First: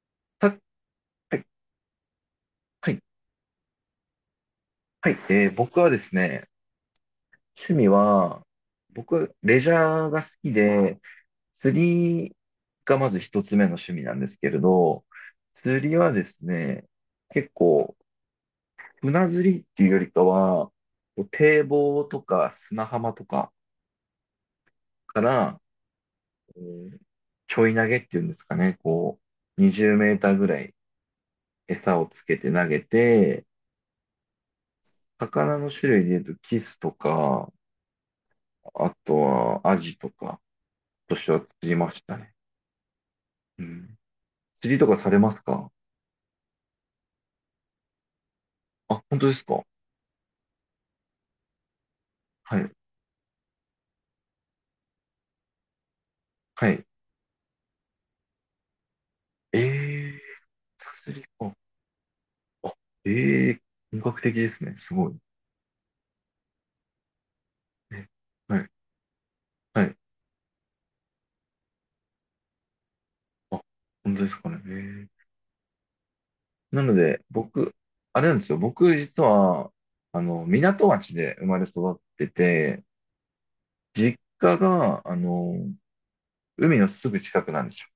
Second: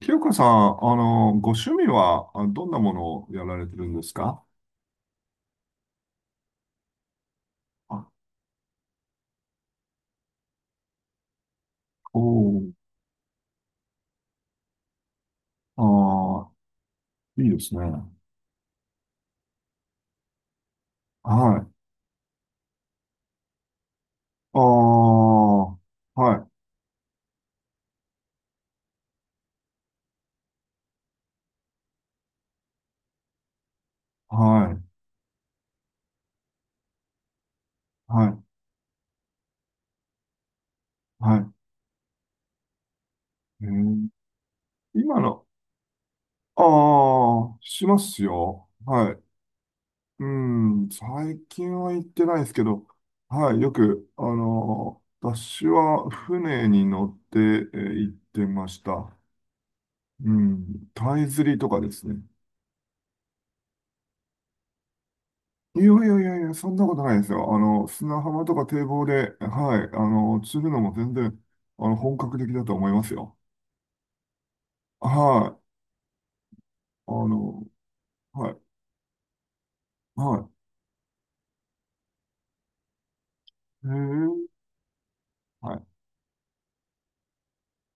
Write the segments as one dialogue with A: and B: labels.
A: 清香さん、
B: たはい、
A: ご趣味はどんな
B: は
A: も
B: い、
A: のをやられてるんですか？
B: はい。僕はですね、趣味
A: あ、
B: は、僕、レジャーが好きで、
A: お
B: 釣り
A: ー、
B: がまず一つ目の趣味なんですけれど、
A: あ
B: 釣りはですね、
A: ー、い
B: 結
A: いですね。
B: 構、船釣りっていうよりかは、こう
A: は
B: 堤
A: い。
B: 防とか砂浜とか
A: ああ、
B: から、
A: は
B: え
A: い、
B: ーちょい投げっていうんですかね、こう、20メーターぐらい餌をつけて投げて、
A: はい、
B: 魚の種類で言うとキスとか、
A: はい、
B: あとはアジとか、としては釣
A: は
B: りましたね。う
A: い。え
B: ん。
A: ー
B: 釣りとかされ
A: 今
B: ます
A: の、
B: か？
A: ああ、しますよ。
B: あ、
A: は
B: 本
A: い。
B: 当ですか？
A: うん、最近は行ってないです
B: は
A: け
B: い。
A: ど、はい、よく、あの、私は船
B: は
A: に
B: い。
A: 乗って行ってました。
B: ええー
A: うん、
B: 釣
A: タ
B: り
A: イ釣
B: か。
A: りとかですね。
B: あ、ええー本格的ですね。すごい。
A: いやいやいやいや、そんなことないですよ。あの、
B: ね、
A: 砂浜と
B: は
A: か
B: い。
A: 堤防で、は
B: はい。
A: い、あの、釣るのも全然、あの、本格的だと思いますよ。
B: あ、本当ですかね。ええ。
A: はい。
B: なの
A: あ
B: で、
A: の、
B: 僕、あれなんで
A: は
B: す
A: い、
B: よ。僕、実は、
A: は
B: 港町で生まれ育ってて、
A: い。へ
B: 実家
A: え、
B: が、
A: はい。
B: 海のすぐ近くなんですよ。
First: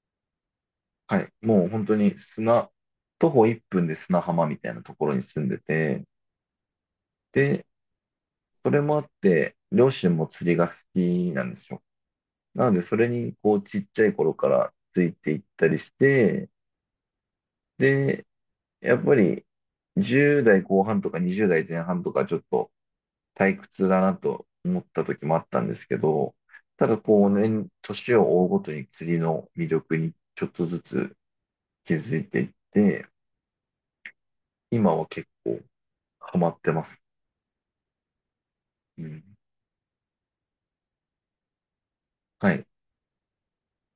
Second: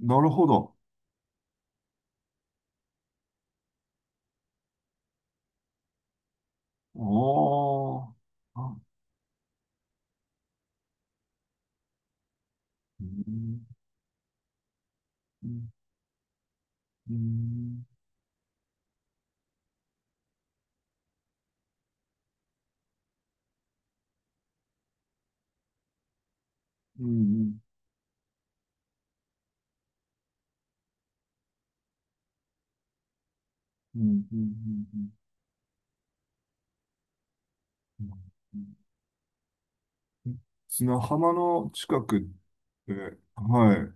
A: なるほど。
B: はい。もう本当に徒歩1分で砂浜みたいなところに住んでて、で、
A: おー。
B: そ
A: あ、
B: れもあって、両親も釣りが好きなんですよ。なので、そ
A: う
B: れに、こう、
A: ん、
B: ちっちゃい頃からついていっ
A: う
B: た
A: ん、
B: りして、
A: うん、
B: で、やっぱり、10代後半とか20代前半とか、ちょっと退屈だなと思った時もあったんですけど、ただ、
A: う
B: こう、
A: ん、
B: 年を追うごとに釣りの魅力にちょっとずつ気づいていって、
A: うん、うん、
B: 今
A: う
B: は
A: ん、
B: 結構ハマってます。
A: う
B: うん。
A: ん。砂浜の近くっ
B: はい。
A: て、はい、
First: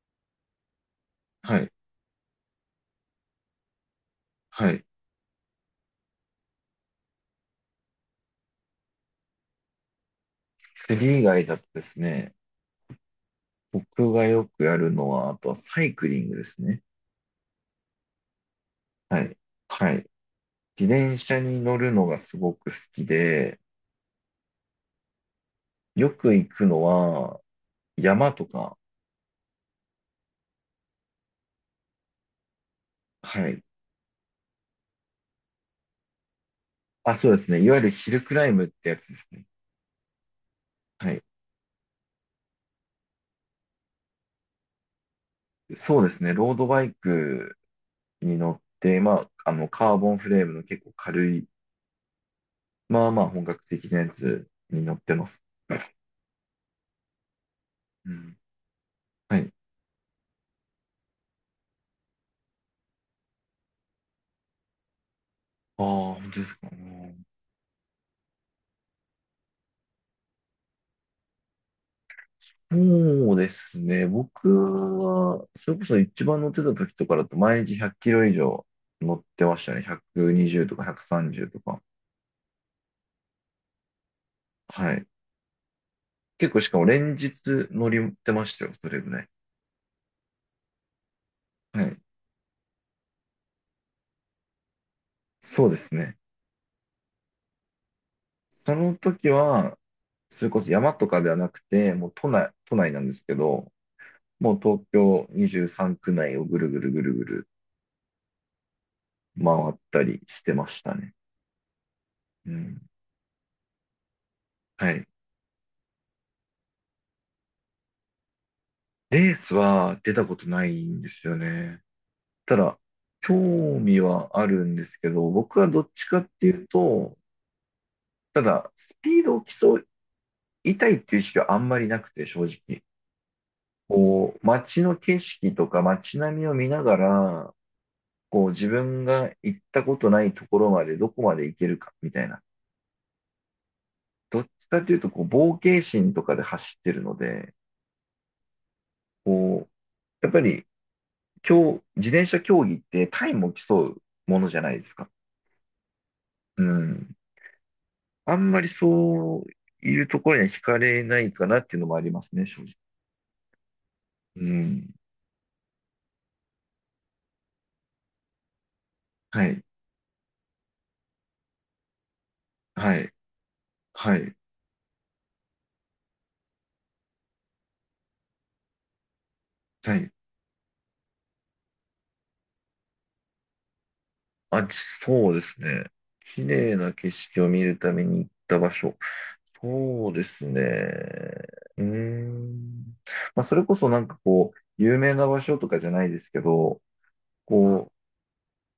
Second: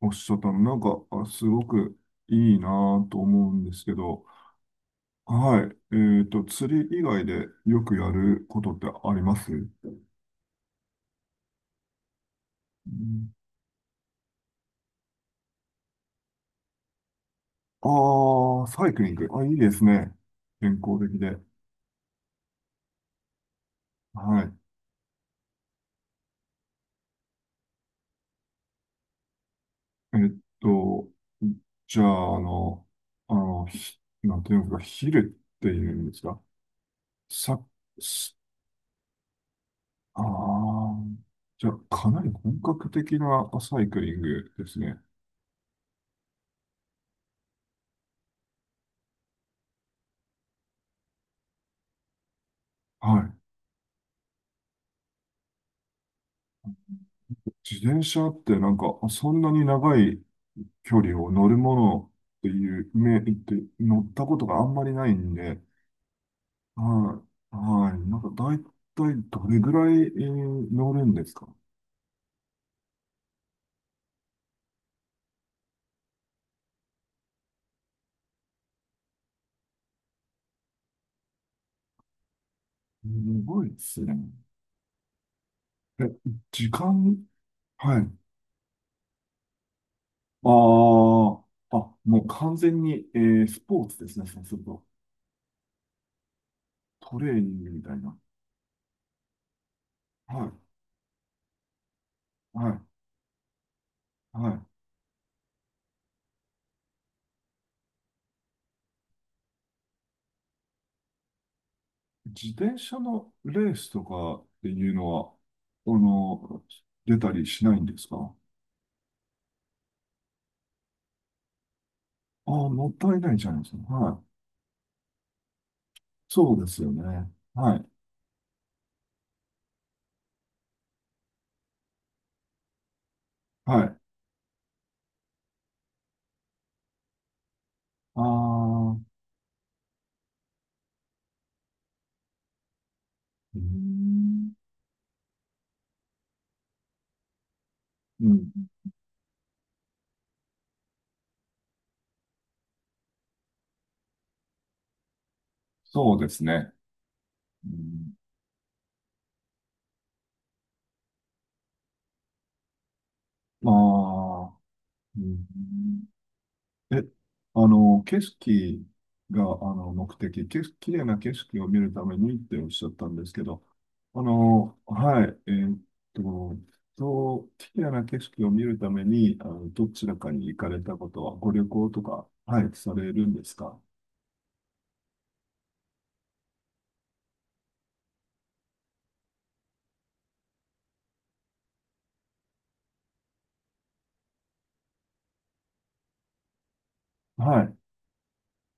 A: おっしゃったの、なんか、す
B: は
A: ご
B: い。
A: くいいなぁと思うんですけど、
B: はい。
A: はい。えっと、釣り以外でよくやることってありますう？
B: 釣り以外だとですね、
A: ん。
B: 僕がよくやるのは、あとはサイクリングですね。
A: ああー、サイクリン
B: は
A: グ。
B: い。
A: あ、いいです
B: はい。
A: ね。健
B: 自
A: 康
B: 転
A: 的で。
B: 車に乗るのがすごく好きで、
A: はい。
B: よく行くのは、山とか、
A: えっと、じゃあ、あの、あ
B: はい。
A: の、なんていうんですか、ヒルっていうんですか？
B: あ、そうです
A: さ、
B: ね。いわゆるヒルク
A: す
B: ライムってやつですね。
A: ああ、
B: はい。
A: じゃあ、かなり本格的なサイクリングですね。
B: そうですね。ロードバイクに乗って、まあ、カーボンフレームの結構軽い、まあ
A: は
B: まあ
A: い。
B: 本格的なやつに乗ってます。
A: 自転
B: う
A: 車
B: ん。
A: ってなんか、そ
B: は
A: んな
B: い。
A: に長い距離を乗るものっていう、め、って乗ったことがあんまりないんで、
B: ああ、本当ですか？
A: はい、はい、なんか大体どれぐらい、乗るんですか？
B: そうですね。僕は、それこそ一番乗ってた時とかだと、毎日100キロ以上乗ってましたね。120とか130とか。
A: すごいですね。
B: はい。
A: え、
B: 結構し
A: 時
B: かも連
A: 間。
B: 日乗
A: は
B: り
A: い。あ
B: ってましたよ、それぐらい。
A: あ、
B: は
A: あ、
B: い。
A: もう完全に、スポーツですね、そうすると。
B: そうですね。
A: トレーニングみたいな。
B: その時は、そ
A: は
B: れ
A: い、
B: こそ山とかではなくて、もう都内、
A: は
B: 都
A: い、
B: 内なんですけど、
A: は
B: もう
A: い。
B: 東京23区内をぐるぐるぐるぐる回ったりしてましたね。
A: 自
B: う
A: 転
B: ん。
A: 車のレースとかって
B: は
A: いう
B: い。
A: のは、あの、出たりしないんですか？
B: レースは出たことないんですよね。た
A: ああ、
B: だ、
A: もったいな
B: 興
A: いじゃないですか。
B: 味
A: は
B: は
A: い。
B: あるんですけど、僕はどっちかってい
A: そうで
B: う
A: すよね。
B: と、
A: はい。
B: ただ、スピードを競いたいっていう意識はあんまりなくて、正直。
A: はい。
B: こう、街の景色とか街並みを見ながら、
A: あ
B: こう、自
A: あ、う
B: 分が行ったことないところまでどこまで行けるか、みたいな。
A: ーん、
B: どっ
A: ん。
B: ちかっていうと、こう、冒険心とかで走ってるので、
A: うん、
B: こう、やっぱり、今日、自転車競技ってタイムを競うものじゃないですか。
A: そうです
B: う
A: ね。
B: ん。
A: うん、
B: あんまりそういうところには惹かれないかなっていうのもありますね、正直。
A: ま
B: う
A: あ、
B: ん。
A: うん、え、あの、景色
B: は
A: が、あ
B: い。
A: の、目的、景色、綺麗な景色を見るためにっておっしゃっ
B: は
A: た
B: い。
A: んですけど、
B: は
A: あ
B: い。
A: の、はい、と、そう、綺麗な景色を見るために、あの、ど
B: は
A: ち
B: い。
A: らかに行かれたことは、ご旅行とか、はい、されるんですか？
B: あ、そうですね。綺麗な景色を見るために行った場所。そうですね。うーん。まあ、それこそなんかこう、有名な場所とかじゃないですけど、
A: はい、
B: こ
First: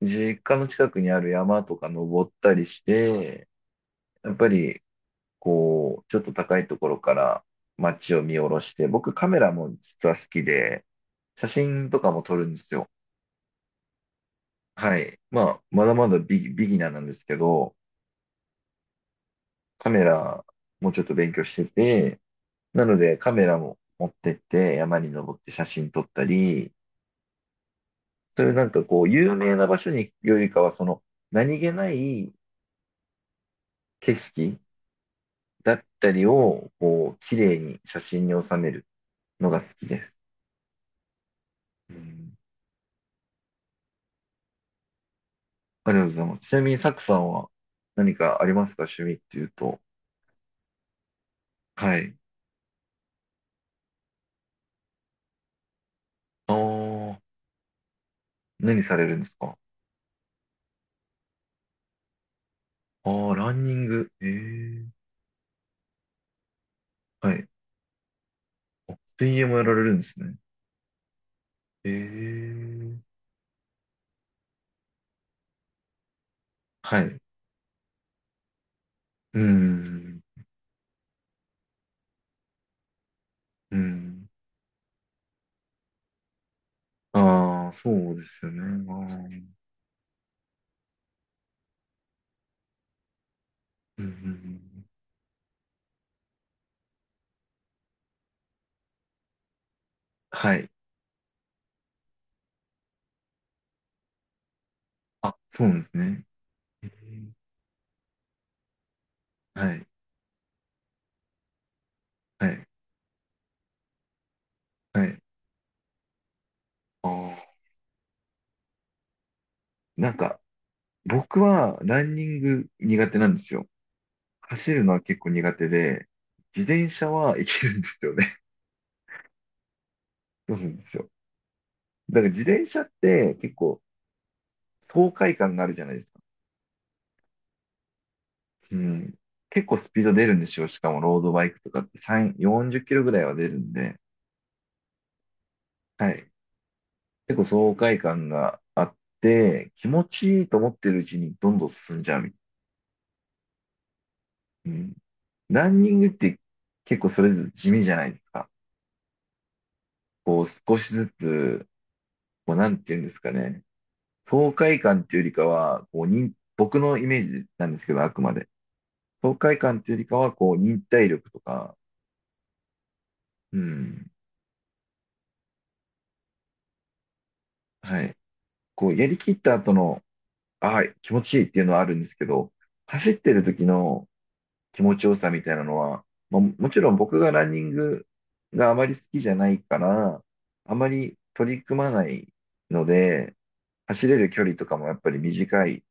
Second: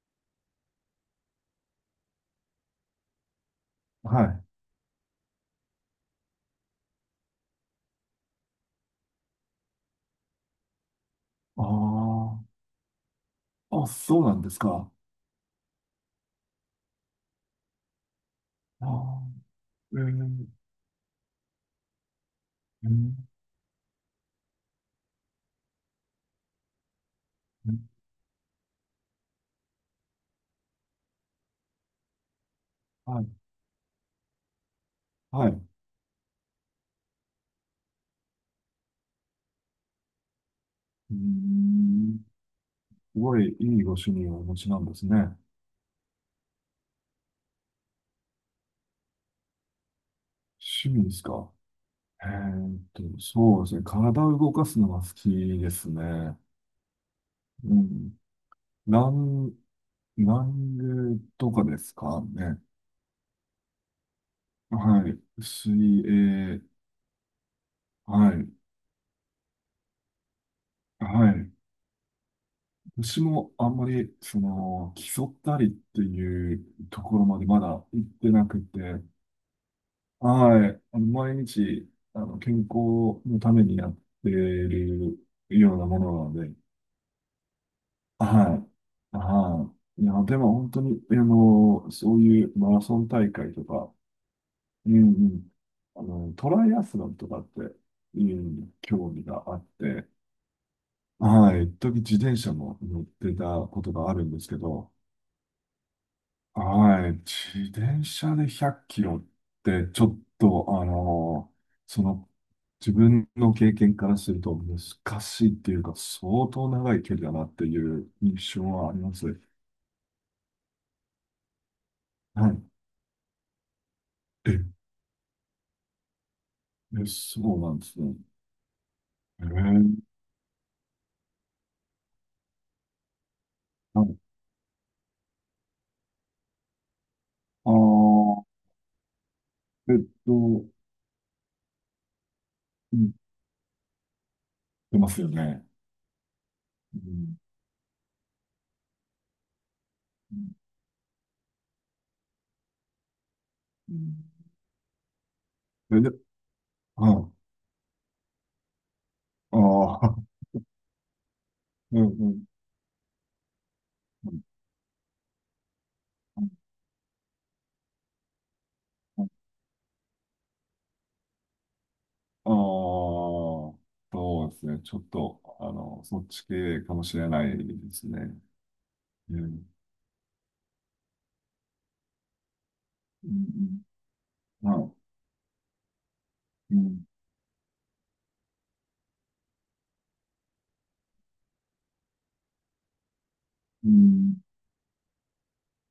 B: う、実家の近くにある山とか登ったりして、
A: は
B: やっ
A: い。
B: ぱりこう、ちょっと高いところから街を見下ろして、僕カメラも実は好きで、写
A: あ
B: 真とかも撮る
A: あ、
B: んですよ。
A: あ、そうなんですか。
B: はい。まあ、まだまだビギナーなんですけど、
A: ああ、
B: カ
A: えー、
B: メラ
A: う
B: もちょっと勉強してて、なので
A: ん。
B: カメラも持ってって山に登って写真撮ったり、
A: うん。
B: それなんかこう、有名な場所に行くよりかは、その何気ない
A: はい、
B: 景色
A: はい。う
B: だったりを、こう、綺麗に写真に収めるのが好きです。
A: ー
B: う
A: ん、
B: ん。
A: すごいいいご趣味をお持ちなんですね。
B: ありがとうございます。ちなみに、サクさんは何かありますか、趣味っていうと。
A: 趣味ですか。
B: はい。
A: そうですね。体を動かすのが好きですね。
B: ああ、
A: うん。
B: 何さ
A: ラ
B: れるんです
A: ン、
B: か？
A: ランゲとかですかね。
B: ああ、ランニング。ええ。
A: はい。水泳。
B: はい。
A: はい。
B: 水泳もやられるんですね。
A: はい。
B: ええ。
A: 私もあんまり、その、競ったりっていう
B: は
A: とこ
B: い。
A: ろまでまだ行ってなくて、
B: うん。
A: はい。あの、毎日、あの、健康のため
B: う
A: にやっ
B: ん。
A: ているようなものなので、
B: ああ、そうですよね。
A: は
B: あ
A: い。
B: ー。
A: はい。いや、でも本当に、あの、そういうマラソン大会とか、
B: うんうんうん、
A: うんうん、あの、トライアスロンとかっていう、興味があって、
B: はい。
A: はい。一時自転車も乗ってたことがあるんですけど、
B: あ、そうなんですね。え
A: はい。
B: ー
A: 自転車で100キロっ
B: はい。
A: て、ちょっと、その、
B: はい。
A: 自分の経験からすると
B: はい。
A: 難しいっていうか、相当長い
B: あ
A: 距離
B: あ、
A: だなっていう印象はあります。
B: なんか、僕はランニン
A: はい。
B: グ苦手なんですよ。走
A: え、
B: るのは結構苦手で、自転
A: え
B: 車はい
A: そう
B: け
A: な
B: る
A: ん
B: ん
A: で
B: です
A: す
B: よ
A: ね。
B: ね。
A: えー、
B: そうなんですよ。だから自転車って結構
A: はい。
B: 爽快感があるじゃないですか。
A: あー、
B: うん。結構ス
A: え
B: ピ
A: っ
B: ード出るんです
A: と、
B: よ。しかもロードバイクとかって3、40キ
A: う
B: ロぐ
A: ん、
B: らいは出るんで。
A: 出ますよね。
B: はい。
A: う
B: 結
A: ん、
B: 構爽快感があって、気持
A: う
B: ちいい
A: ん、
B: と思ってるうちにどんどん進んじゃうみたいな。うん。ランニ
A: う
B: ング
A: ん。
B: っ
A: え、で、
B: て結構
A: は
B: それ
A: い。
B: ぞれ地味じゃないですか。
A: ああ、
B: こう 少しずつ、
A: うん、うん。
B: こうなんていうんですかね。
A: うん。
B: 爽快感っていうよりかは、こう、僕のイメージなんですけど、あくまで。爽快感っていうよりかは、こう、忍耐力とか、
A: ああ、
B: うん、
A: そうですね。ちょっと、あの、そっち系かもしれないで
B: は
A: す
B: い。
A: ね。
B: こう、やりき
A: う
B: った
A: ん。
B: 後の、ああ、気持ちいいっていうのはあるんですけど、走っ
A: う
B: てる時
A: ん。
B: の
A: うん。
B: 気
A: はい。
B: 持ちよさみたいなのは、まあ、も
A: う
B: ちろん
A: ん
B: 僕がランニングがあまり好きじゃないから、あまり取り組まないので、
A: う
B: 走れる
A: ん
B: 距離とかもやっぱり短い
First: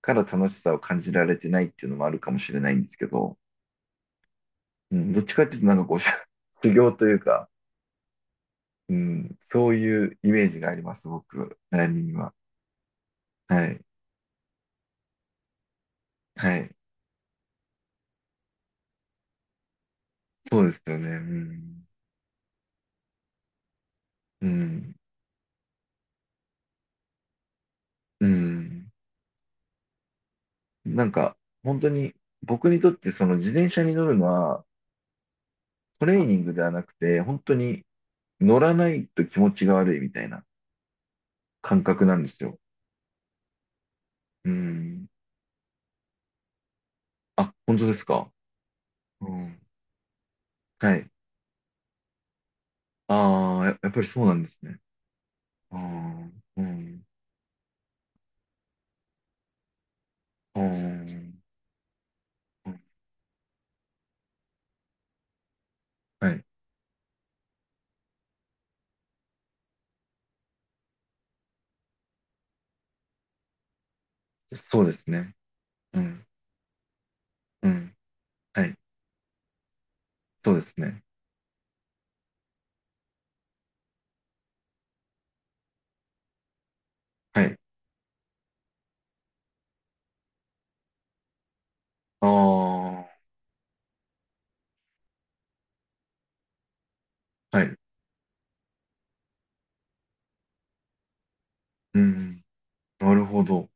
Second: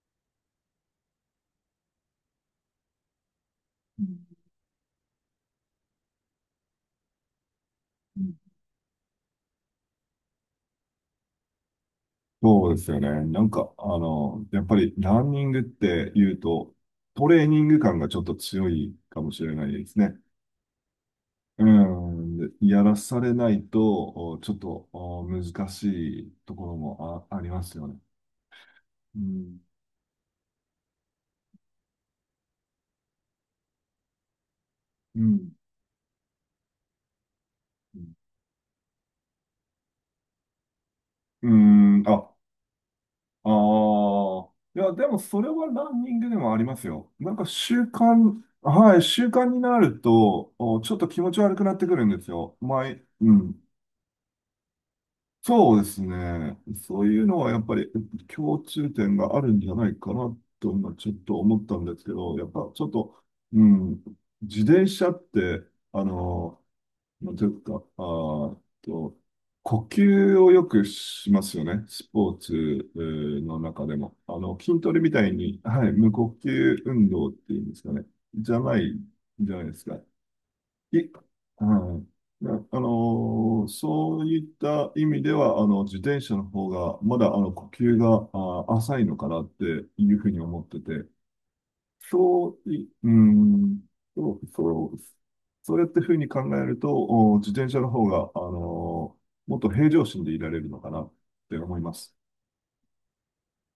B: から楽しさを感じられてないっていうのもあるかもしれないんですけど、
A: うん
B: うん、どっちかっていうとなんかこう、修行というか、
A: うん。
B: うん、そういうイメージがあります、僕、ランニングは。
A: そうですよね。なん
B: は
A: か、
B: い。
A: あの、やっぱりランニングって言う
B: はい。
A: と、トレーニング感がちょっと強いかもしれないですね。
B: そうですよね。う
A: う
B: ん。
A: ん。で、やらされないと、
B: う
A: ちょっと
B: ん。
A: 難しいところもありますよね。
B: うん。
A: うん。
B: なんか、本当に、僕にとってその自転車に乗るのは、
A: うん
B: トレーニングではなくて、本当に
A: う
B: 乗らないと気持ちが悪いみたいな感
A: ん、
B: 覚なんで
A: あ、
B: すよ。
A: ああ。
B: う
A: いや、で
B: ん。
A: もそれはランニングでもありますよ。なんか
B: あ、本
A: 習
B: 当ですか？
A: 慣、はい、習
B: う
A: 慣
B: ん。
A: になると、ちょ
B: は
A: っと
B: い。
A: 気持ち悪くなってくるんですよ。前、う
B: あ
A: ん。
B: あ、やっぱりそうなんですね。
A: そ
B: あ
A: うです
B: あ、
A: ね。
B: う
A: そ
B: ん。
A: ういうのはやっぱり共通点があるんじゃないかな
B: ああ、う
A: と、ちょっと
B: ん、
A: 思ったんですけど、やっぱちょっと、うん、自転車って、あ
B: はい。
A: の、まあというか、あーと、呼吸をよくしますよね。スポーツの中でも。あの、筋
B: そうで
A: トレ
B: す
A: みたい
B: ね。
A: に、はい、
B: う
A: 無
B: ん。
A: 呼吸運動っていう
B: う
A: んですか
B: ん。
A: ね。じゃ
B: はい。
A: ない、じゃないですか。
B: そうです
A: い、
B: ね。
A: はい。そういった意味では、あの、自転車の方が、まだ、あ
B: は
A: の、
B: い。
A: 呼吸が、あー、浅いのかなっていうふうに思ってて、
B: あ
A: そう、い
B: あ、
A: うん、そう、そう、そうやってふうに考えると、自
B: は
A: 転
B: い。
A: 車の方が、もっと平常心でいられるのかなって思いま
B: う
A: す。
B: ん。なるほど。